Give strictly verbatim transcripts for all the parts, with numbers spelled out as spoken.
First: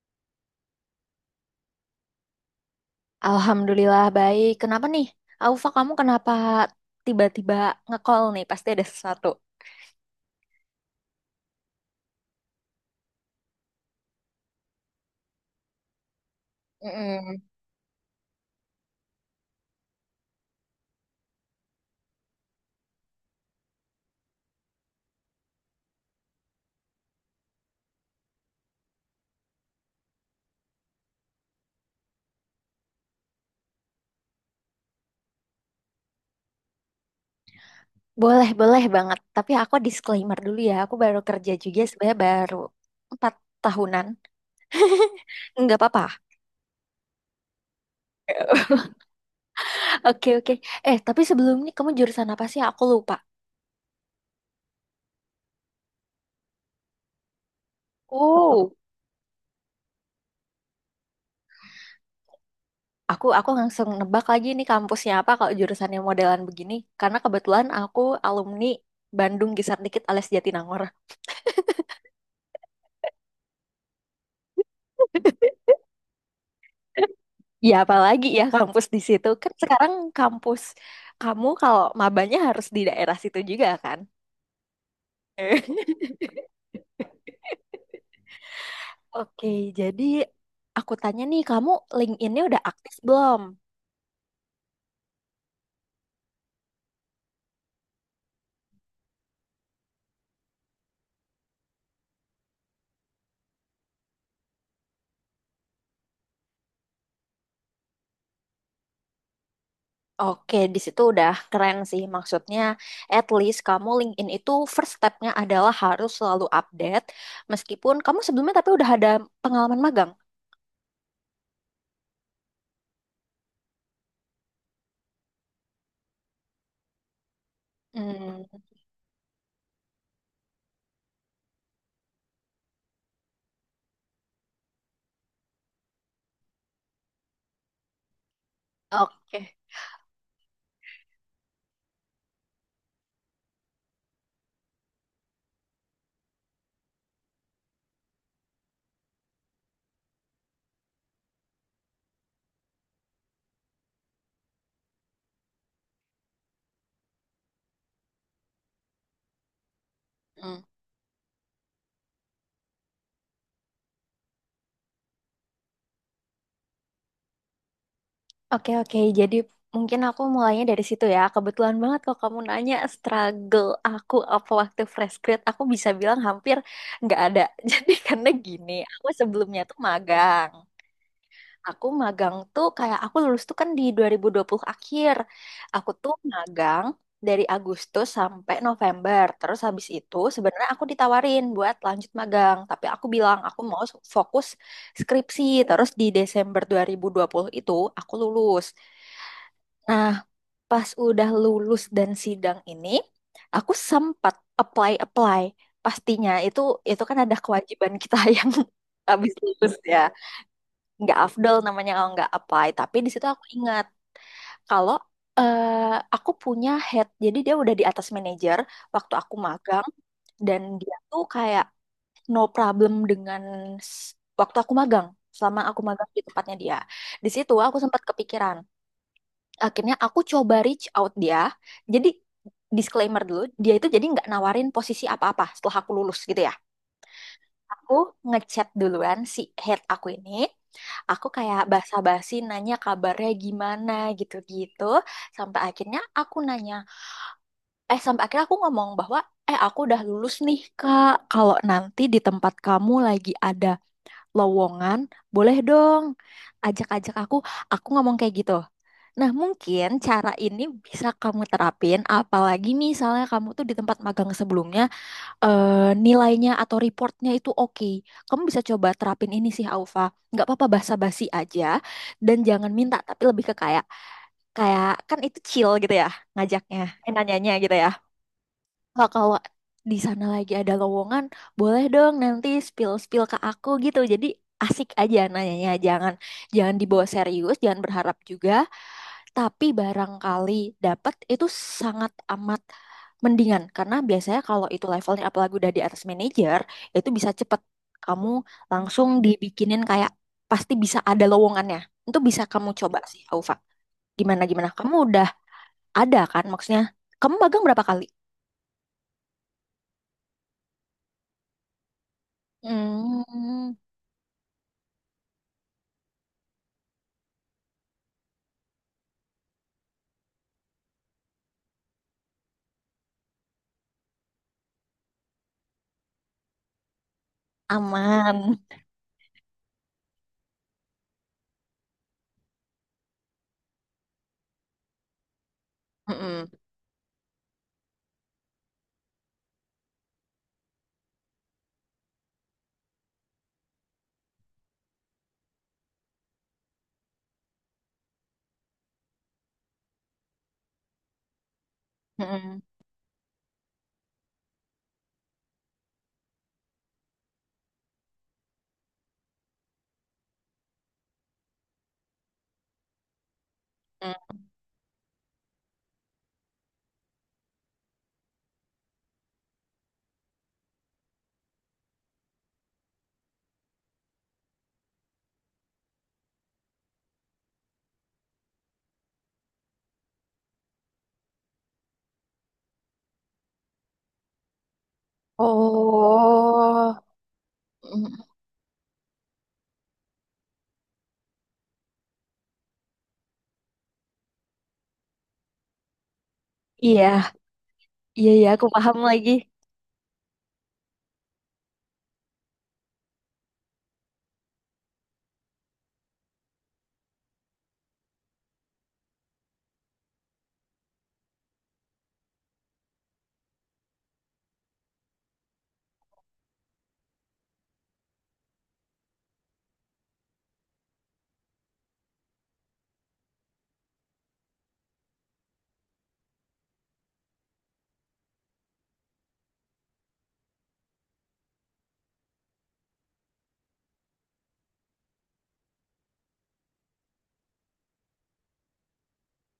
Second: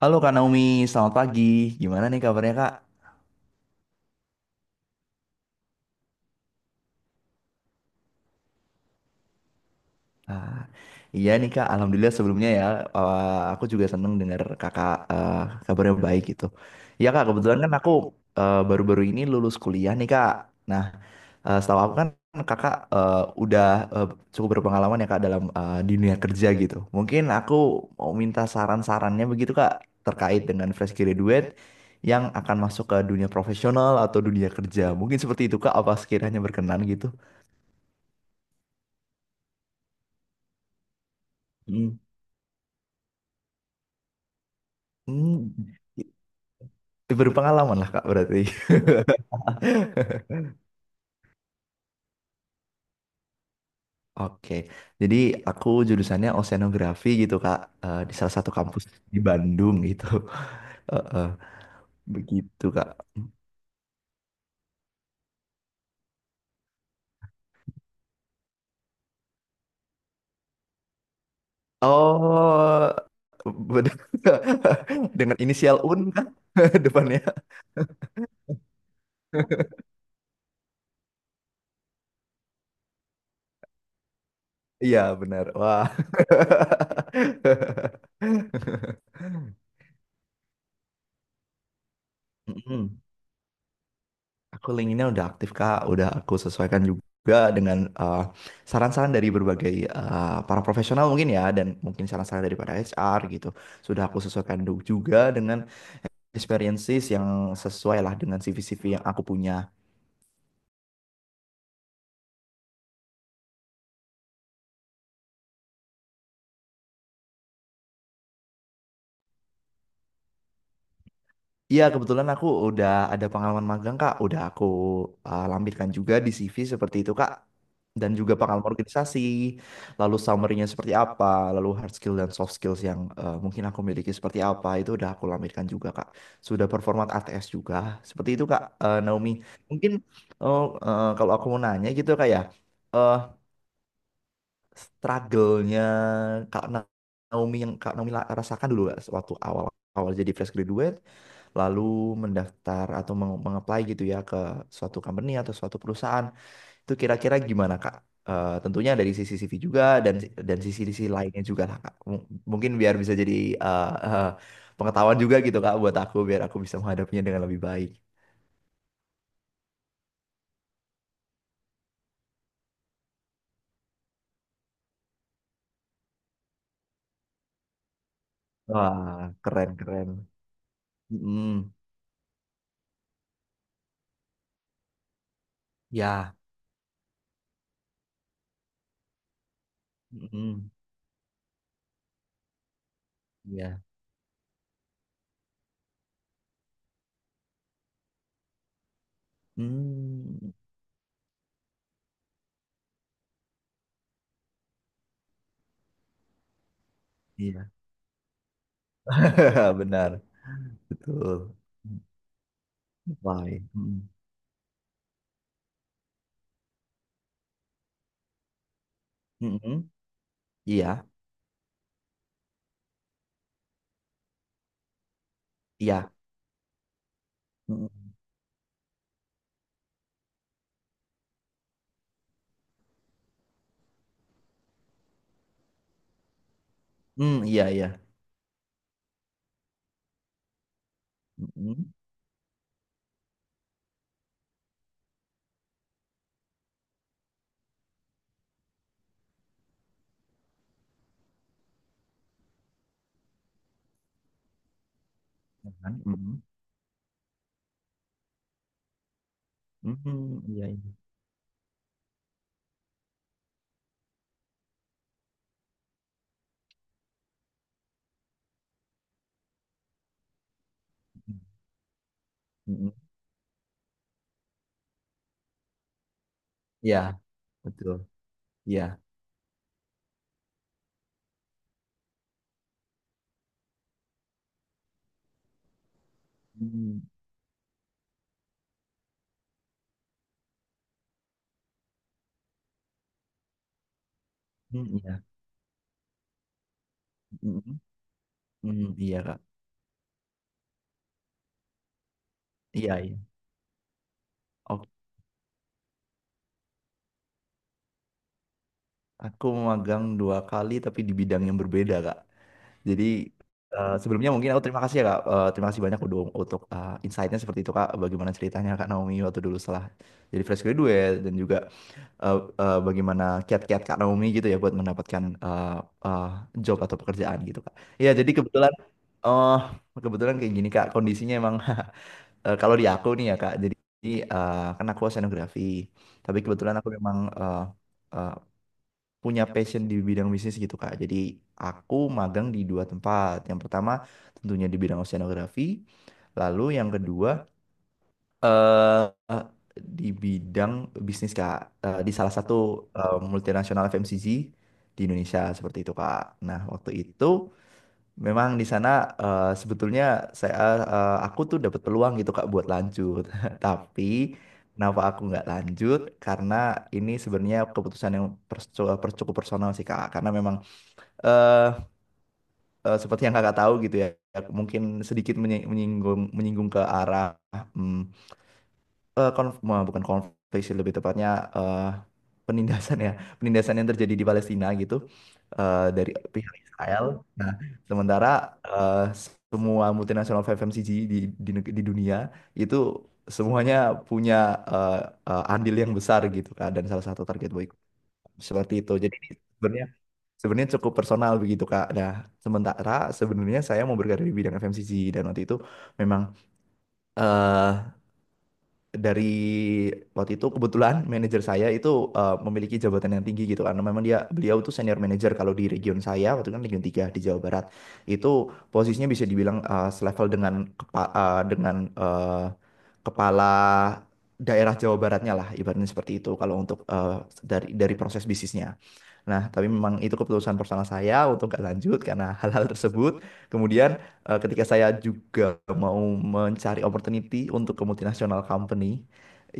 Halo Kak Naomi, selamat pagi. Gimana nih kabarnya Kak? Alhamdulillah baik. Kenapa nih? Aufa, kamu kenapa tiba-tiba nge-call nih? Pasti ada sesuatu. Ah, iya nih Kak, Alhamdulillah sebelumnya ya. Eh, aku juga seneng dengar Kakak eh, kabarnya baik gitu. Iya Kak, Mm-mm. kebetulan kan aku eh, baru-baru ini lulus kuliah nih Kak. Nah, eh, Setahu aku kan Kakak eh, udah eh, cukup berpengalaman ya Kak dalam eh, di dunia kerja gitu. Mungkin aku mau minta saran-sarannya begitu Kak terkait dengan fresh graduate yang akan masuk ke dunia profesional atau dunia kerja. Mungkin seperti itu Kak, apa sekiranya berkenan gitu? Boleh, boleh banget. Tapi aku disclaimer dulu ya. Aku baru kerja juga sebenarnya baru empat tahunan. Hmm, Nggak apa-apa. berpengalaman lah Kak berarti. Oke, oke. Eh, tapi sebelumnya kamu jurusan apa sih? Aku lupa. Oke, jadi aku jurusannya oceanografi gitu Kak, eh, di salah satu Oh, kampus di Bandung gitu. Eh, eh, begitu Kak. aku aku langsung nebak lagi nih kampusnya apa kalau jurusannya modelan begini. Karena kebetulan aku alumni Bandung Gisar Dikit alias Jatinangor. Oh, bener. Dengan inisial U N kan depannya. Ya apalagi ya kampus di situ. Kan sekarang kampus kamu kalau mabanya harus di daerah situ juga kan? Iya benar. Wah. Oke, jadi aku tanya nih, kamu LinkedIn-nya udah aktif Mm-mm. belum? Aku linkedin udah aktif Kak, udah aku sesuaikan juga dengan eh, saran-saran dari berbagai eh, para profesional mungkin ya dan mungkin saran-saran daripada H R gitu. Sudah aku sesuaikan du- juga dengan experiences yang sesuai lah dengan C V-C V yang aku punya. Oke, di situ udah keren sih. Maksudnya, at least kamu LinkedIn itu first step-nya adalah harus selalu update. Meskipun kamu sebelumnya tapi udah ada pengalaman magang. Iya, kebetulan aku udah ada pengalaman magang, Kak. Udah aku uh, lampirkan juga di C V seperti itu, Kak. Dan juga Hmm, pengalaman organisasi, lalu summary-nya seperti apa, lalu hard skill dan soft skills yang uh, mungkin aku miliki seperti apa, itu udah aku lampirkan juga, Kak. Sudah performat A T S juga, seperti itu, Kak, uh, Naomi. oke. Mungkin oh, uh, kalau aku mau nanya gitu, Kak, ya, uh, struggle-nya Kak Naomi yang Kak Naomi la- rasakan dulu nggak waktu awal-awal jadi fresh graduate, lalu mendaftar atau meng- mengapply gitu ya ke suatu company atau suatu perusahaan, itu kira-kira gimana Kak? Eh, tentunya dari sisi C V juga dan si, dan Hmm. sisi-sisi lainnya juga lah Kak. M- mungkin biar bisa jadi eh, eh, pengetahuan juga gitu Kak buat aku biar aku bisa menghadapinya dengan lebih baik. Oke, oke. Jadi mungkin aku mulainya dari situ ya. Kebetulan banget kalau kamu nanya struggle aku apa waktu fresh grad, aku bisa bilang hampir nggak ada. Jadi karena gini, aku Wah, sebelumnya keren tuh keren. magang. mm Aku magang tuh kayak aku lulus tuh kan di dua dua ribu dua puluh akhir. Aku tuh Ya. magang dari Agustus sampai November. Terus habis itu sebenarnya Mm-mm. aku ditawarin buat lanjut magang, tapi aku bilang aku Ya. mau fokus skripsi. Terus di Desember dua dua ribu dua puluh itu aku lulus. Nah, Hmm. pas udah lulus dan sidang ini, aku sempat apply-apply. Pastinya itu itu kan ada Iya. kewajiban kita yang habis lulus ya. Benar, Nggak betul. afdol namanya kalau nggak apply. Tapi di situ aku Lain. ingat Mm-mm. kalau eh, aku punya head, jadi dia udah di atas manajer waktu aku Mm-mm. magang, dan Iya, dia tuh kayak no problem dengan s- waktu aku magang. Selama aku magang iya. di tempatnya dia. Di situ aku sempat Mm-mm. kepikiran, akhirnya aku coba reach out dia. Jadi, disclaimer dulu, dia itu jadi nggak nawarin posisi apa-apa setelah aku lulus gitu ya. Mm, iya, Aku iya. ngechat duluan si head aku ini, aku kayak Mm-mm. basa-basi nanya kabarnya gimana gitu-gitu, sampai akhirnya aku nanya eh sampai akhirnya aku ngomong bahwa eh aku udah lulus nih, Kak. Kalau nanti di tempat kamu lagi ada lowongan, boleh Kan? dong Mm-mm. ajak-ajak aku. Aku ngomong kayak gitu. Nah, mungkin Mm-mm. cara ini Iya, iya. bisa kamu terapin, apalagi misalnya kamu tuh di tempat magang sebelumnya, eh, nilainya atau reportnya itu oke. Kamu bisa coba terapin ini sih, Aufa. Nggak apa-apa basa-basi aja, dan jangan Mm-mm. minta, tapi lebih ke kayak, kayak kan itu chill gitu ya, ngajaknya, Iya, eh, nanyanya gitu ya. betul. Iya. Kak, kalau di sana lagi ada lowongan, boleh dong nanti spill-spill ke aku gitu. Jadi asik aja nanyanya. Jangan jangan Mm, dibawa serius, jangan berharap juga. Tapi barangkali dapat itu sangat amat mendingan. Karena biasanya kalau itu mm, Iya. levelnya apalagi udah di atas manajer, itu bisa cepet. Mm-mm. Kamu Mm, langsung Iya, Kak. dibikinin kayak pasti bisa ada lowongannya. Itu bisa kamu Iya, coba iya. sih, Aufa. Gimana-gimana? Oke. Kamu udah ada kan maksudnya? Kamu magang berapa kali? Aku magang dua kali tapi di bidang yang berbeda, Kak. Jadi Hmm. eh, sebelumnya mungkin aku terima kasih ya Kak. Eh, terima kasih banyak udah untuk eh, insight-nya seperti itu Kak. Bagaimana ceritanya Kak Naomi waktu dulu setelah jadi fresh graduate dan juga eh, eh, bagaimana kiat-kiat Kak Naomi gitu ya buat mendapatkan eh, eh, job atau pekerjaan gitu Kak. Iya jadi Aman. kebetulan eh kebetulan kayak gini Kak kondisinya emang eh, kalau di aku nih ya Kak. Jadi eh, kan aku oceanografi. Tapi Mm-mm. kebetulan aku memang eh, eh, punya passion di bidang bisnis gitu Kak. Jadi aku magang di dua tempat. Yang pertama tentunya di bidang oceanografi, lalu yang kedua eh eh, di bidang bisnis Kak, Eh, di salah satu Mm-mm. eh, multinasional F M C G di Indonesia seperti itu Kak. Nah, waktu itu memang di sana eh, sebetulnya saya eh, aku tuh dapat peluang gitu Kak buat lanjut. Tapi Mm. kenapa aku nggak lanjut? Karena ini sebenarnya keputusan yang pers- cukup personal sih Kak. Karena memang eh eh, seperti yang kakak tahu gitu ya, mungkin sedikit menyi- menyinggung menyinggung ke arah hmm, eh, konf- eh, bukan konflik sih lebih tepatnya eh, penindasan ya, penindasan yang terjadi di Palestina gitu eh, dari pihak Oh. Israel. Nah, Mm. sementara eh, semua multinasional F M C G di, di neg- di dunia itu semuanya punya eh, eh, andil yang besar gitu kan, dan salah satu Iya, target boykot iya, iya, aku seperti itu. paham Jadi ini lagi. sebenarnya Sebenarnya cukup personal begitu Kak. Nah, sementara sebenarnya saya mau berkarya di bidang F M C G dan waktu itu memang eh dari waktu itu kebetulan manajer saya itu eh, memiliki jabatan yang tinggi gitu karena memang dia beliau tuh senior manager kalau di region saya waktu itu kan region tiga di Jawa Barat itu posisinya bisa dibilang eh, selevel dengan kepa- eh, dengan eh, kepala daerah Jawa Baratnya lah ibaratnya seperti itu kalau untuk eh, dari dari proses bisnisnya. Nah, tapi memang itu keputusan personal saya untuk nggak lanjut karena hal-hal tersebut. Kemudian eh, ketika saya juga mau mencari opportunity untuk ke multinational company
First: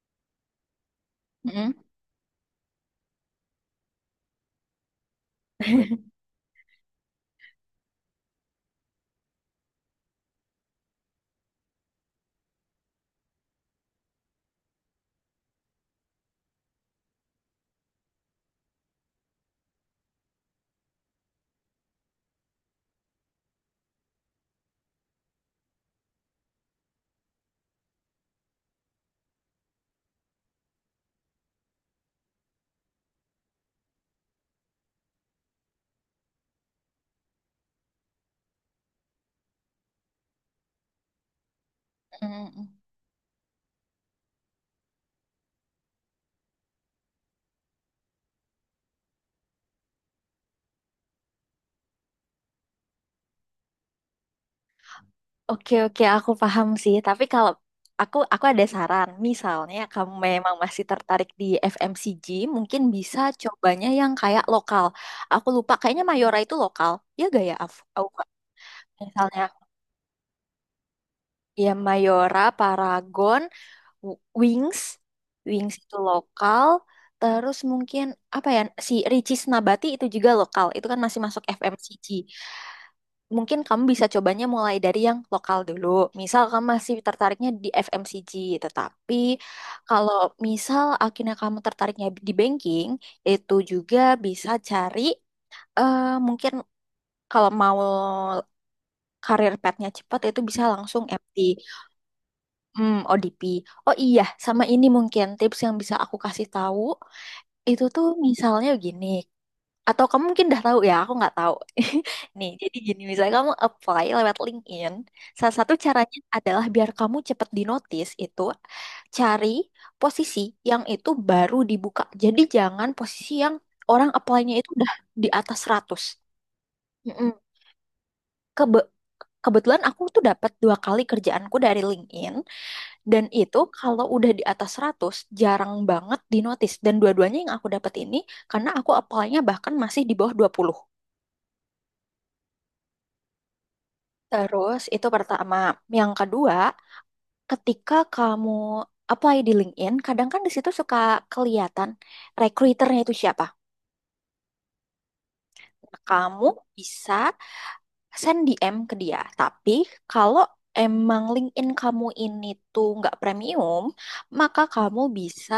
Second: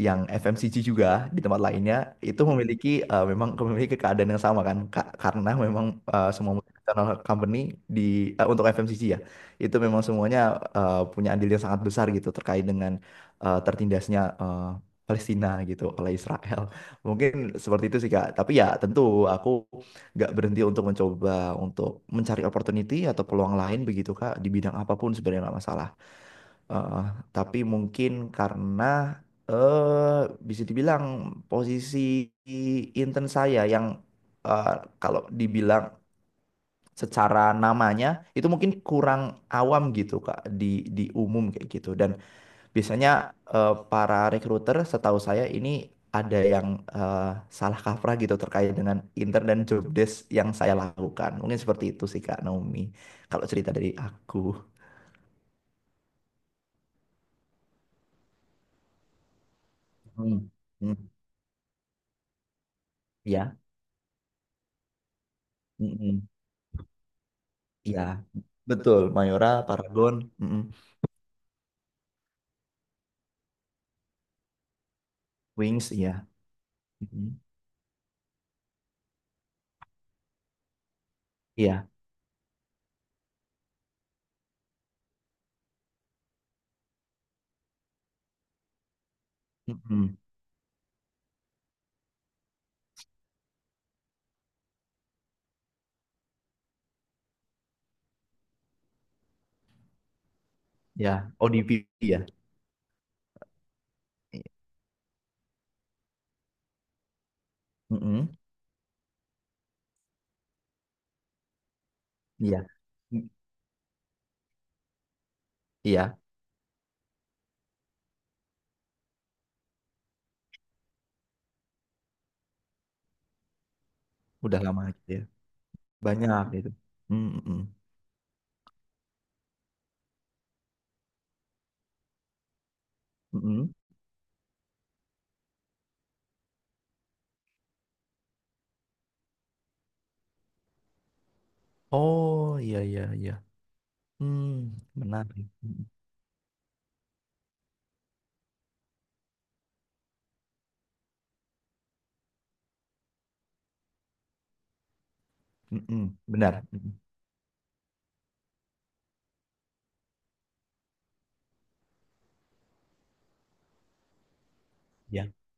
yang F M C G juga di tempat Mm. lainnya itu memiliki eh, memang memiliki keadaan yang sama kan Ka- karena memang eh, semua multinational company di eh, untuk F M C G ya itu memang semuanya eh, punya andil yang sangat besar gitu terkait dengan eh, tertindasnya eh, Palestina gitu oleh Israel. Mungkin seperti itu sih Kak. Tapi ya tentu aku nggak berhenti untuk mencoba untuk mencari opportunity atau peluang lain begitu Kak di bidang apapun sebenarnya nggak masalah. Eh, tapi mungkin karena eh bisa dibilang posisi intern saya yang eh, kalau dibilang secara namanya itu mungkin kurang awam gitu Kak di di umum kayak gitu dan Mm. biasanya eh, para recruiter setahu saya ini ada yang eh, salah kaprah gitu terkait dengan intern dan job desk yang saya lakukan. Mungkin seperti itu sih Kak Naomi. Kalau cerita dari aku. Oke, oke, aku paham sih. Tapi kalau aku, aku ada saran. Misalnya kamu Hmm. memang masih Hmm. tertarik di F M C G, mungkin bisa Ya. cobanya yang kayak lokal. Aku lupa, kayaknya Mm-mm. Mayora itu lokal. Ya gak ya, Af? Ya. Aku- Betul, Misalnya, Mayora, Paragon, mm-mm. ya Mayora, Paragon, W- Wings, Wings Wings, itu ya. lokal. Mm-mm. Terus mungkin apa ya si Ricis Nabati itu juga lokal. Itu kan masih masuk Iya. F M C G. Mungkin kamu bisa cobanya mulai dari yang lokal dulu. Misal kamu masih tertariknya di F M C G, tetapi kalau Mm-mm. misal akhirnya kamu tertariknya di banking, itu juga bisa cari eh, mungkin kalau mau karir path-nya cepat itu bisa langsung Ya, M T. O D P ya. Hmm, O D P. Oh iya, sama ini mungkin tips yang bisa aku kasih tahu itu tuh Mm-mm. misalnya gini. Atau kamu mungkin udah tahu ya, aku nggak tahu. Nih, Iya. jadi gini, Mm. misalnya kamu apply lewat LinkedIn, salah satu Iya, caranya iya. adalah biar kamu cepet di notice itu cari posisi yang itu baru dibuka. Jadi jangan posisi yang orang apply-nya Udah itu lama udah gitu ya. di atas seratus. Banyak gitu. Mm-mm. Mm-mm. Kebe- kebetulan aku tuh dapat dua kali kerjaanku dari LinkedIn. Dan itu Mm-mm. kalau udah di atas seratus jarang banget di notice. Dan dua-duanya yang aku dapat ini karena aku apply-nya bahkan masih di bawah dua puluh. Oh, iya iya iya. Hmm, Terus itu benar. pertama. Yang kedua, ketika kamu apply di LinkedIn, kadang kan di situ suka kelihatan recruiternya itu siapa. Nah, Mm-mm, kamu benar. Mm-mm. bisa send D M ke dia. Tapi kalau emang LinkedIn kamu ini tuh nggak premium, maka kamu Ya. bisa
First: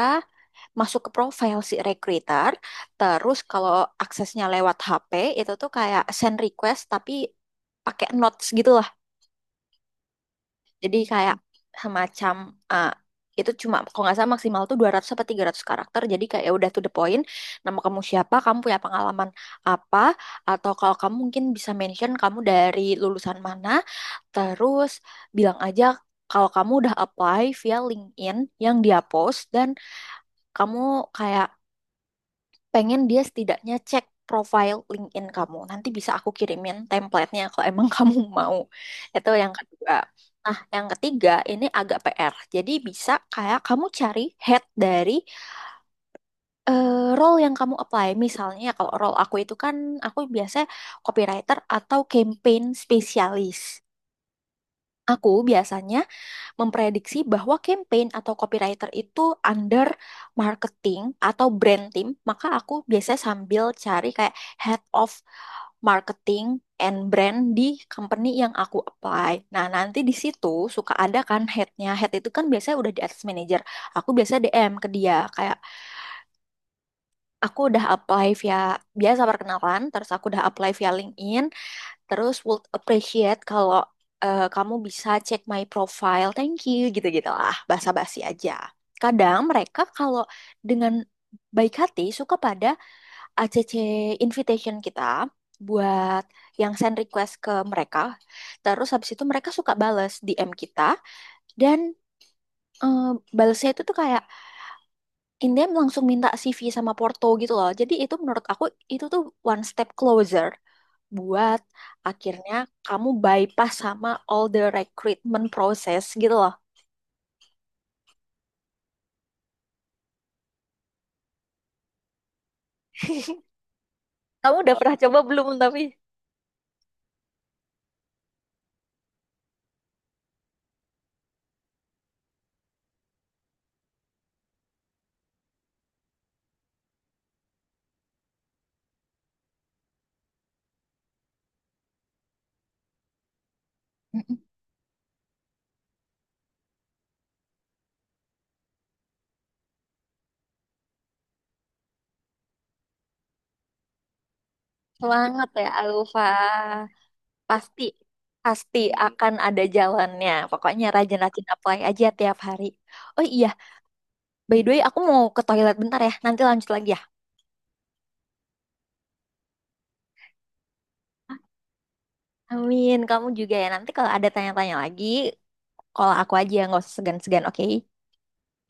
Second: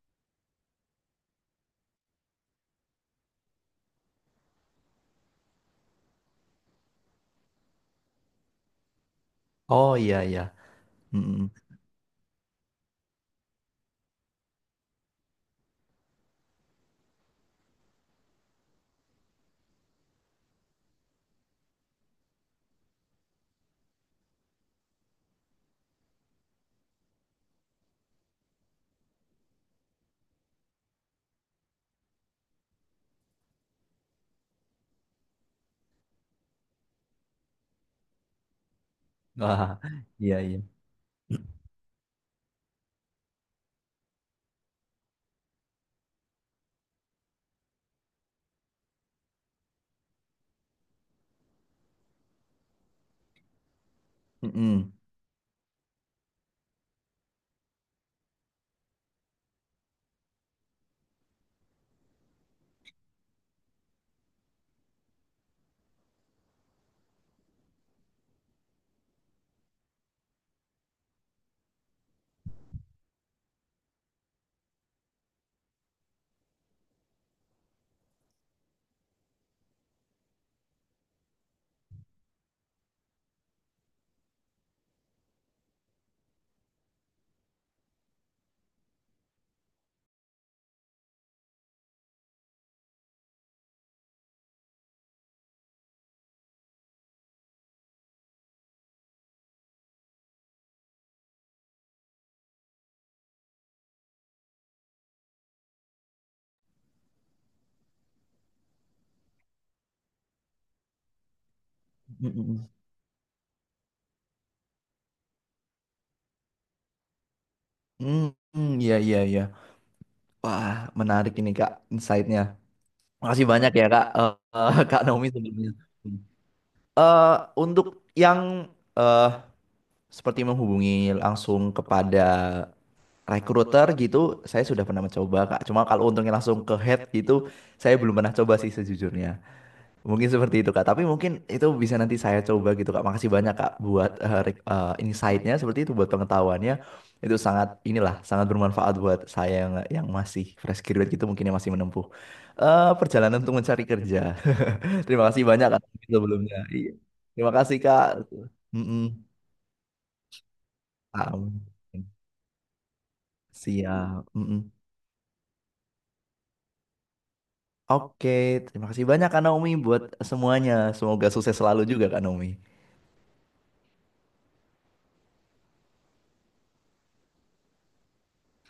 masuk ke profile si recruiter. Terus kalau aksesnya lewat H P itu tuh kayak send request tapi pakai notes gitu lah. Oh iya iya. Jadi kayak Mm-mm. semacam eh, itu cuma kalau nggak salah maksimal tuh dua ratus sampai tiga ratus karakter. Jadi kayak ya udah to the point. Nama kamu siapa, kamu punya pengalaman apa, atau kalau kamu mungkin bisa mention kamu dari lulusan mana. Terus bilang aja kalau kamu udah apply via LinkedIn yang dia post, dan kamu kayak pengen dia setidaknya cek profile LinkedIn kamu. Nanti bisa aku kirimin template-nya kalau emang kamu mau. Itu yang Wah, kedua. iya Nah, iya. yang ketiga ini agak P R. Jadi bisa kayak kamu cari head dari eh, role yang kamu apply. Misalnya kalau role aku itu kan aku biasanya copywriter atau campaign spesialis. Mm-mm. Aku biasanya memprediksi bahwa campaign atau copywriter itu under marketing atau brand team, maka aku biasanya sambil cari kayak head of marketing and brand di company yang aku apply. Nah, nanti di situ suka ada kan headnya. Head itu kan biasanya udah di atas manager. Aku biasa D M ke dia kayak aku udah apply via, biasa perkenalan, terus aku udah apply via LinkedIn. Terus would appreciate kalau eh, kamu bisa cek my profile, thank you gitu-gitu lah, basa-basi aja. Kadang mereka kalau dengan baik hati suka pada A C C invitation kita buat yang send request ke mereka. Terus habis itu mereka suka bales D M kita dan eh, balesnya itu tuh kayak in them langsung minta C V sama Porto gitu loh. Jadi itu menurut aku itu tuh one step closer buat akhirnya Mm-mm. kamu bypass sama all the recruitment process gitu loh. Mm-mm, iya iya iya. Wah, menarik ini Kak insight-nya. Makasih banyak ya Kak eh, Kamu eh, udah pernah Kak coba Naomi belum sebelumnya. tapi? Eh, untuk yang eh seperti menghubungi langsung kepada recruiter gitu, saya sudah pernah mencoba Kak. Cuma kalau untungnya langsung ke head gitu, saya belum pernah coba sih sejujurnya. Mungkin seperti itu Kak, tapi mungkin itu bisa nanti saya coba gitu Kak. Makasih banyak Kak buat Mm-mm. eh, rek- eh, insight-nya seperti itu buat pengetahuannya. Itu sangat inilah sangat bermanfaat buat saya yang yang masih fresh graduate gitu mungkin yang masih menempuh eh, perjalanan untuk mencari kerja. Terima kasih Semangat banyak ya Kak Alfa. sebelumnya. Iya. Terima kasih Pasti Kak. pasti Mm-mm. akan ada jalannya. Pokoknya rajin-rajin apply aja Amin. tiap hari. Oh iya, Siap. by the Mm-mm. way aku mau ke toilet bentar ya. Nanti lanjut lagi ya. Oke, terima kasih banyak Kak Naomi buat semuanya. Semoga sukses selalu juga Kak Naomi. Amin, kamu juga ya. Nanti kalau ada tanya-tanya lagi, kalau aku aja nggak usah segan-segan, oke?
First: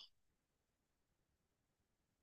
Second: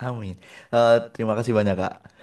Amin. Eh, terima kasih banyak Kak.